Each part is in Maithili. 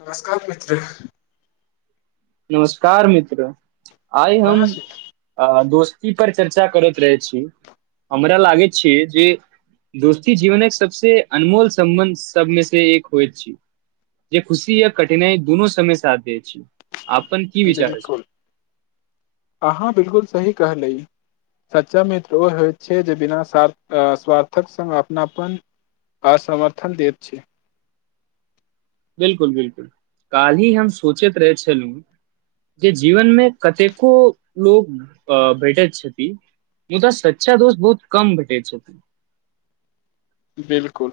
नमस्कार मित्र नमस्कार मित्र आइ कोना हम छी आ दोस्त की पर चर्चा करैत रहै छी हमरा लागै छिये जे दोस्ती जीवन सबसे अनमोल सम्बन्ध सबमे से एक होइत छी जे खुशी य कठिनाइ दुनू समय साथ द छै बिलकुल अहाँ बिलकुल सही कहलैय सच्चा मित्र ओ होइत छै जे बिना सार्थ अ स्वार्थक संघ अपनापन आ समर्थन दैत छै बिलकुल बिलकुल काल्हि हम सोचैत रहै छलहुँ जे जीवनमे कतेको लोक अ भेटैत छथि मुदा सच्चा दोस्त बहुत कम भेटैत छैथ बिलकुल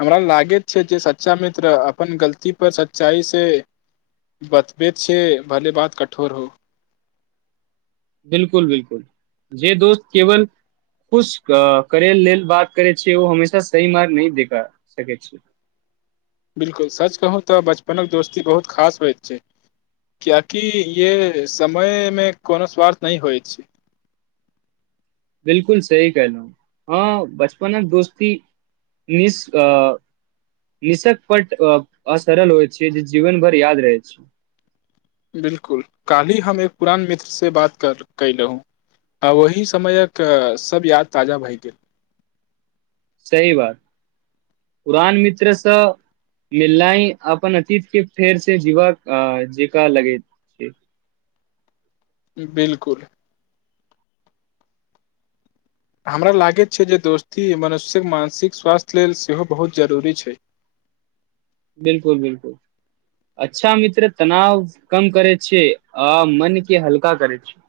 हमरा लागैत छै जे सच्चा मित्र अपन गलती पर सच्चाई से बतबैत छै भले बात कठोर हो बिलकुल बिलकुल जे दोस्त केवल खुश क करै लेल बात करैत छै ओ हमेशा सही मार्ग नहि दे पाइ सकैत छै [inaudible] बिलकुल सच कहू तऽ बचपनक दोस्ती बहुत खास होइत छै कियाकि ये समयमे कोनो स्वार्थ नहि होइत छै बिलकुल सही कहलहु हँ बचपनक दोस्ती निश् आ निशक पट असरल होइत छै जे जीवनभर याद रहैत छै बिलकुल काल्हि हम एक पुरान मित्र से बात कर कयलौ आ ओही समयक सब याद ताजा भए गेल सही बात पुरान मित्रसँ मिलनाइ अपन अतीत के फेर से जीवा जेका लगे छै बिलकुल हमरा लागैत छै जे दोस्ती मनुष्यक मानसिक स्वास्थ्य लेल सेहो बहुत जरूरी छै बिलकुल बिलकुल अच्छा मित्र तनाव कम करै छै आ मन के हल्का करै छै [inaudible]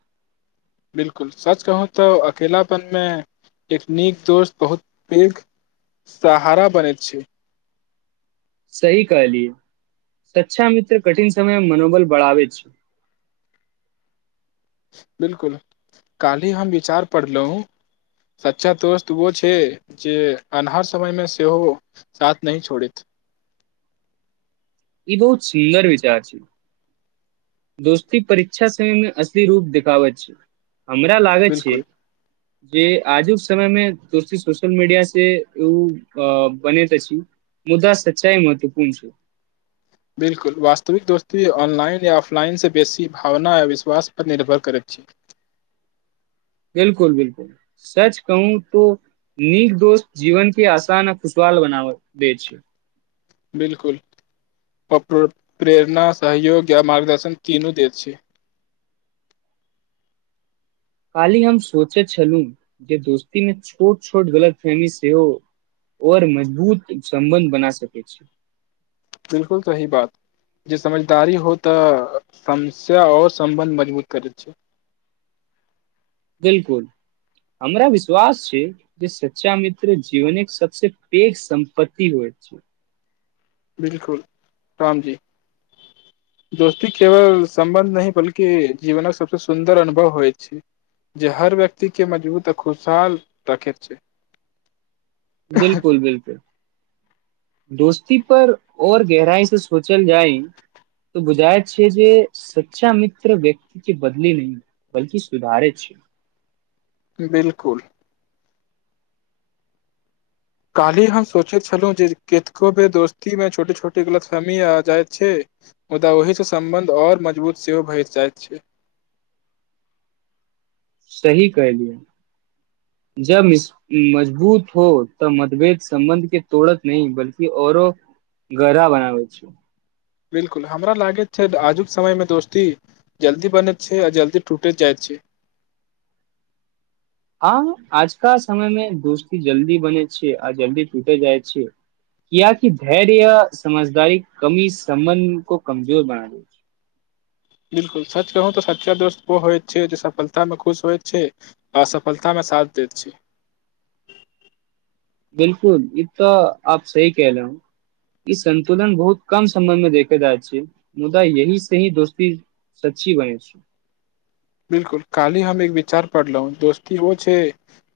बिलकुल सच कहूं तऽ अकेलापनमे एक नीक दोस्त बहुत पैघ सहारा बनैत छै सही कहलियै सच्छा मित्र कठिन समयमे मनोबल बढ़ावे छै बिलकुल काल्हि हम विचार पढ़लो सच्चा दोस्त वो छै जे अन्हार समय मे सेहो साथ नहि छोड़ैत ई बहुत सुन्दर विचार छै दोस्ती परीक्षा समय मे असली रूप देखबै छै हमरा लागै छै बिलकुल जे आजुक समयमे दोस्ती सोशल मीडिया से उ बनेत अछि मुदा सच्चाइ महत्वपूर्ण छै बिलकुल वास्तविक दोस्ती ऑनलाइन या ऑफलाइन से बेसी भावना य विश्वास पर निर्भर करैत छै बिलकुल बिलकुल सच कहूं तो नीक दोस्त जीवन के आसान आ खुशहाल बनाव दै छै बिलकुल पप प्रेरणा सहयोग या मार्गदर्शन तीनू दैत छै [inaudible] काल्हि हम सोचैत छलहुँ जे दोस्तीमे छोट छोट गलत फहमी सेहो और मजबूत सम्बन्ध बना सकै छै बिलकुल सही बात जे समझदारी हो तऽ समस्या और सम्बन्ध मजबूत करैत छै बिलकुल हमरा विश्वास छै जे सच्चा मित्र जीवन एक सबसे पैघ संपत्ति होइ अच्छा बिल्कुल राम जी [inaudible] दोस्ती केवल सम्बन्ध नहि बल्कि जीवनक सबसे सुन्दर अनुभव होइत जे हर व्यक्ति के मजबूत आ खुशहाल राखेत छै बिल्कुल बिल्कुल दोस्त ई पर और गहराइ से सोचल जाइ त बुझाय छै जे सच्चा मित्र व्यक्ति बदलि नहि बल्की सुधारे छै [inaudible] बिल्कुल काल्हि हम सोचैत छलहुँ जे केतको भ दोस्ती मे छोटे छोटे गलतफैमी आ जाइत छै मुदा ओहिसँ सम्बन्ध आओर मजबूत सेहो भइ जाइत छै सही कहेली जब मजबूत हो तऽ मतभेद संबन्ध के तोड़त नहि बल्कि औरो घरा बनाबै छै बिलकुल हमरा लागैत छै आजुक समय मे दोस्ती जल्दी बनैत छै आ जल्दी टूटैत जाइत छै [inaudible] आ आज का समयमे दोस्ती जल्दी बने छियै आ जल्दी टूटे जाय छियै कियाकि धैर्य समझदारी कमी सम्बन्ध को कमजोर बना दय छै [inaudible] बिलकुल सच कहू तऽ सचा दोस्त ओ होइत छै जे सफलतामे खुश होइत छै असफलतामे साथ दैत छै बिल्कुल ई तऽ आप सही कह रह ई संन्तुलन बहुत कम समयमे देखे जाइत छै मुदा यही से ही दोस्ती सच्ची बनै छै बिल्कुल कालहि हम एक विचार पढ़लहुँ दोस्ती ओ छै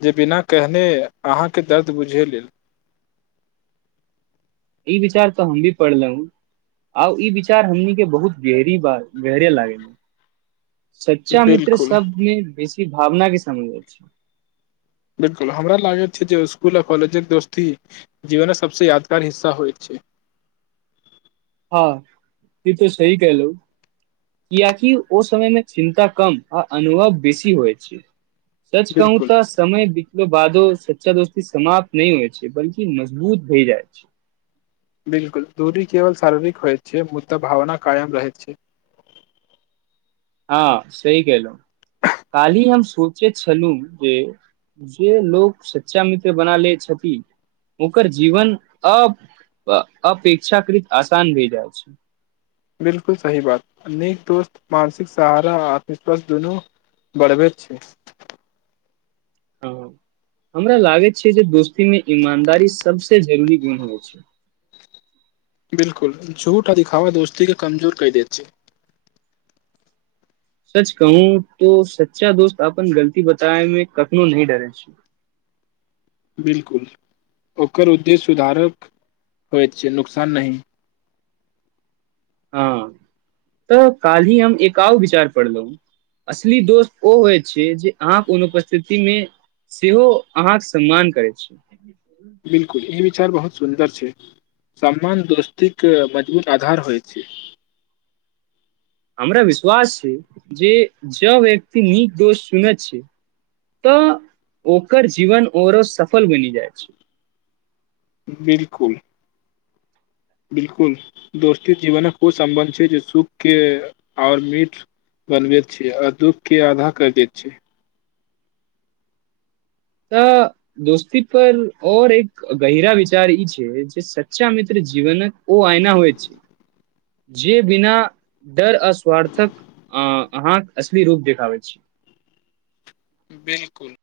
जे बिना कहने अहाँ अहां के दर्द बुझेय लेल [inaudible] विचार त हम भी पढ़लहुं आउ ई विचार हमनीके बहुत गहरी बात गहरय लागै सच्चा मित्र बिल्कुल शब्दमे बेसी भावना के समय अछि बिल्कुल हमरा लागैत छै जे स्कुल आ कॉलेजक दोस्ती जीवन सबसे यादगार हिस्सा होइत छै हँ ई त सही कैहलु कियाकि ओ समयमे चिन्ता कम आ अनुभव बेसी होइ छै सच कहू बिल्कुल त समय बि तला क बादो सच्चा दोस्ती समाप्त नहीं होइ छै बल्कि मजबूत भइ जाइ छै बिल्कुल दूरी केवल शारीरिक होइत छै मुद्दा भावना कायम रहैत छै हँ सही कैहल‌उ कालहि हम सोचैत छलहुँ जे जे लोक सच्चा मित्र बना ले छथि ओकर जीवन अ अपेक्षाकृत आसान भए जाइत छै बिल्कुल सही बात नेक दोस्त मानसिक सहारा आत्म-विश्वास दुनू बड़बैत छै ओ हमरा लागैत छै जे दोस्तीमे ईमानदारी सभसँ जरूरी गुण होइ छै बिल्कुल झूठ आ दिखावा दोस्ती के कमजोर कै देेत छैे सच कहू तो सच्चा दोस्त अपन गलती बताए मे कखनो नइ डरे छै [inaudible] बिलकुल ओकर उद्देश्य सुधारक होइत छै नुकसान नहि हँ तऽ काल्हि हम एक आउर विचार पढ़लहुँ असली दोस ओ होइत छै जे अहाँके अनुपस्थितिमे सेहो अहाँके सम्मान करैत छै बिलकुल ई विचार बहुत सुन्दर छै सम्मान दोस्ती के मजबूत आधार होय छै हमरा विश्वास छै जे जँ व्यक्ति नीक दोस चुनैत छै तऽ ओकर जीवन आउरो सफल बनि जाइ छै बिलकुल बिलकुल दोस्ती जीवनक ओ सम्बन्ध छै जे सुख के आओर मीठ बनबैत छियै आ दुःख के आधा कैर दैत छियै तऽ दोस्ती पर और एक गहिरा विचार ई छै जे सच्चा मित्र जीवने ओ आयना हो छै जे बिना डर अ स्वार्थक अहाँक असली रूप देखाबैत अछि [unintelligible] बिल्कुल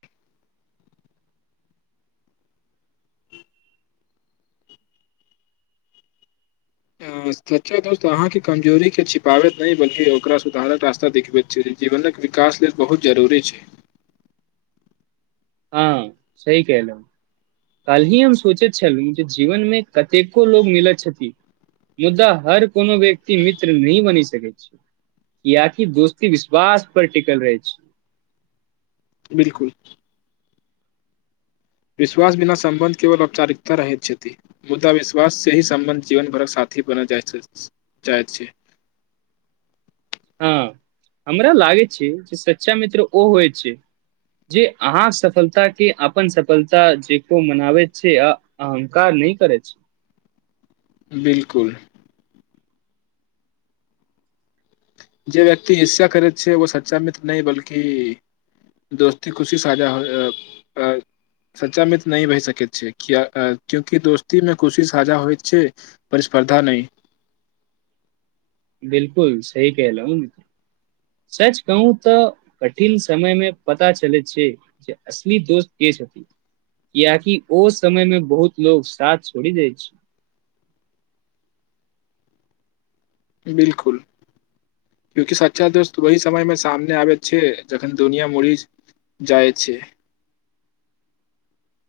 [unintelligible] अ, सच्चा दोस्त अहाँके कमजोरी के छिपाबैत नहि बल्कि ओकरा सुधारक रास्ता देखबैत छै जे जीवनक विकास लेल बहुत जरूरी छै [inaudible] हँ सही केहलउ काल्हि ही हम सोचैत छलहुँ जे जीवनमे कतेको लोको मिलैत छथि मुद्दा हर कोनो व्यक्ति मित्र नहि बनि सकैत छै किएकि दोस्ती विश्वास पर टिकल रहै छै बिलकुल विश्वास बिना संबन्ध केवल औपचारिकता रहैत छथि मुद्दा विश्वास से ही संबन्ध जीवन भरक साथ अथी बना जा चाहैत छै [inaudible] हँ हमरा लागै छै जे सच्चा मित्र ओ होइ छै जे अहाँ सफलता के अपन सफलता जेको मनाबैत छै आ अहंकार नहि करै छै बिलकुल जे व्यक्ति हिस्सा करैत छै ओ सच्चा मित्र नहि बल्कि दोस्ती खुशी साझा हो ए अ सच्चा मित्र नहि भहि सकैत छै क्यूंकि दोस्तीमे कुशी साझा होइत छै पर स्पर्धा नहि बिल्कुल सही कहलहू सच कहू तऽ कठिन समय मे पता चलैत छै जे असली दोस्त के छथि कियाकि ओ समयमे बहुत लोक साथ छोड़ि दैत छै [unintelligible] बिल्कुल क्यूंकि सच्चा दोस्त वहि समय मे सामने आबैत छै जखन दुनिया मुड़ी जाइ छै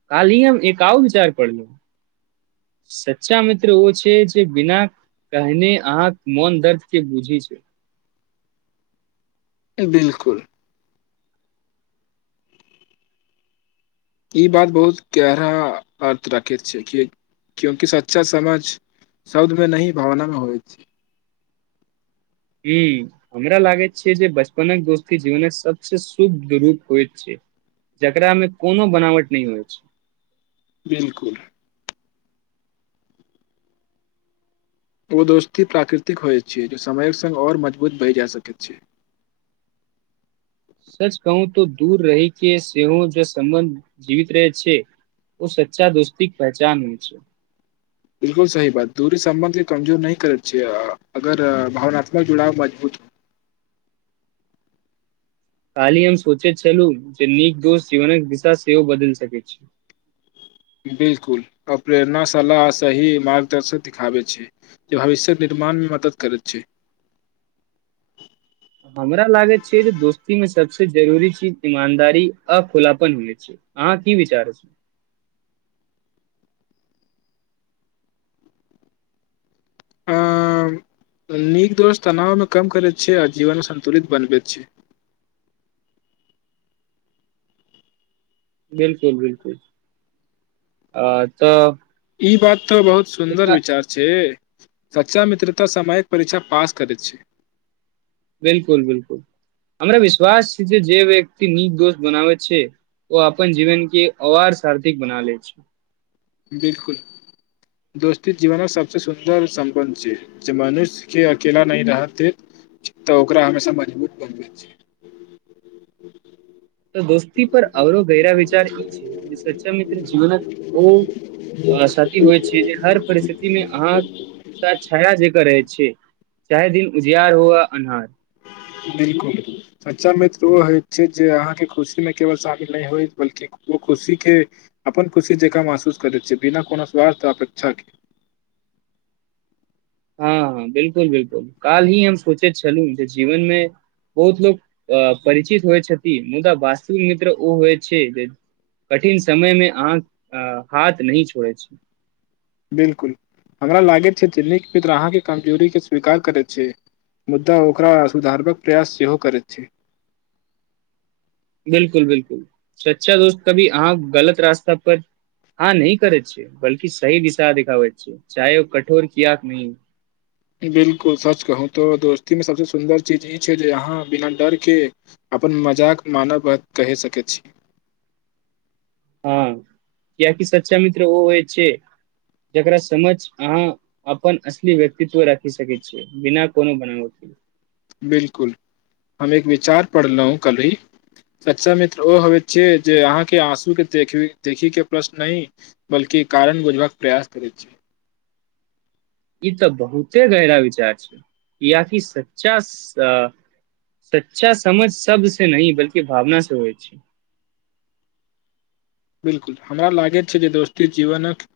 काल्हि हम एक आओर विचार पढ़लौ सच्चा मित्र ओ छै जे बिना कहने अहाँक मोन दर्द के बूझय छै बिल्कुल ई बात बहुत गेहरा अर्थ राखैत छै कि क्युंकि सच्चा समझ शब्दमे नही भावनामे होइ छै ह हमरा लागै छै जे बचपनक दोस्ती जीवन सबस शुद्ध रूप होय छै जकरामे कोनो बनावट नहि होय छै बिल्कुल ओ दोस्ती प्राकृतिक होइत छै जे समयक सङ्ग ओर मजबूत बहि जा सकैत छै [unintelligible] सच कहू त दूर रहि के सेहो ज सम्बन्ध जीवित रहे छै ओ सच्चा दोस्ती पहचान होय छै बिल्कुल सही बात दूरी सम्बन्ध के कमजोर नहि करैत छियै अगर भावनात्मक जुड़ाव मजबूत [unintelligible] काल्हि हम सोचैत छलहुँ जे नीक दोस्त जीवनक दिशा सेहो बदल सकैत छी [unintelligible] बिल्कुल अप प्ररेणाशाला सही मार्गदर्शक दिखाबे छै जे भविष्य निर्माण मदद करै छै [unintelligible] हमरा लागैत छै जे दोस्ती मे सबस जरूरी चीज ईमानदारी अ खुलापन होने छै अहा की विचार छै अ [inaudible] नीक दोष तनावमे कम करैत छैै आ जीवनमे सन्तुलित बनबैत छै बिल्कुल बिल्कुल आ तऽ ई बात तो बहुत सुन्दर विचार छै सच्चा मित्रता सामयिक परीक्षा पास करैत छै बिल्कुल बिल्कुल हमरा विश्वास छै जे व्यक्ति नीक दोस्त बनावै छै ओ अपन जीवन के अवार सारथिक बना ले छै बिल्कुल दोस्ती जीवनक सबसे सुन्दर सम्बन्ध छै ज मनुष्य के अकेला नहि रहतै तऽ ओकरा हमेशा मजबूत बनबै छै तऽ दोस्ती पर अरो घैरा विचार ई छै सच्चा मित्र जीवन ओ अ सची होइ छै जे हर परिस्थिति मे अहाँ छाया जेकर रहै छियै चाहे दिन उजियार हुआ अन्हार बिल्कुल सच्चा मित्र ओ होइत छै जे अहाँके खुशी मे केवल शामिल नहि होय बल्कि ओ खुशी के अपन खुशी जकाँ महसूस करैत छै बिना कोनो स्वार्थ अपेक्षा के [inaudible] हँ हँ बिलकुल बिलकुल काल्हि हम सोचैत छलहु जे जीवनमे बहुत लोक अ परिचित होइ छथि मुदा वास्तविक मित्र ओ होइ छै जे कठिन समयमे आहक हाथ नहि छोड़ै छै बिलकुल हमरा लागैत छै जे नीक मित्र अहाँके कमजोरीके स्वीकार करैत छै मुद्दा ओकरा सुधारबाक प्रयास सेहो करैत छै [inaudible] बिलकुल बिलकुल सच्चा दोस्त कभी अहाँ गलत रास्ता पर आ नइ करै छै बल्कि सही दिशा दिखावे छै चाहे ओ कठोर कियाक नहि बिलकुल सच कहू तो दोस्तीमे सबसँ सुन्दर चीज ई छै जे यहाँ बिना डर के अपन मजाक मानव कहि सकैत छी हँ क्यकि सच्चा मित्र ओ होइ छै जकरा समझ अहाँ अपन असली व्यक्तित्व राखि सकैत छियै बिना कोनो बनाओल [inaudible] बिलकुल हम एक विचार पढ़लहु हँ कलही सच्चा मित्र ओ हो छियै जे अहाँके आँसू के देख देखी के प्रश्न नहि बल्कि कि कारण बुझबाक प्रयास करैत छै [inaudible] ई तऽ बहुते गहिरा बिचार छै कियाकि सच्चा अ सच्चा समझ शब्द से नहि बल्कि भावना से होइ छै [inaudible] बिल्कुल हमरा लागे छै जे दोस्ती जीवनक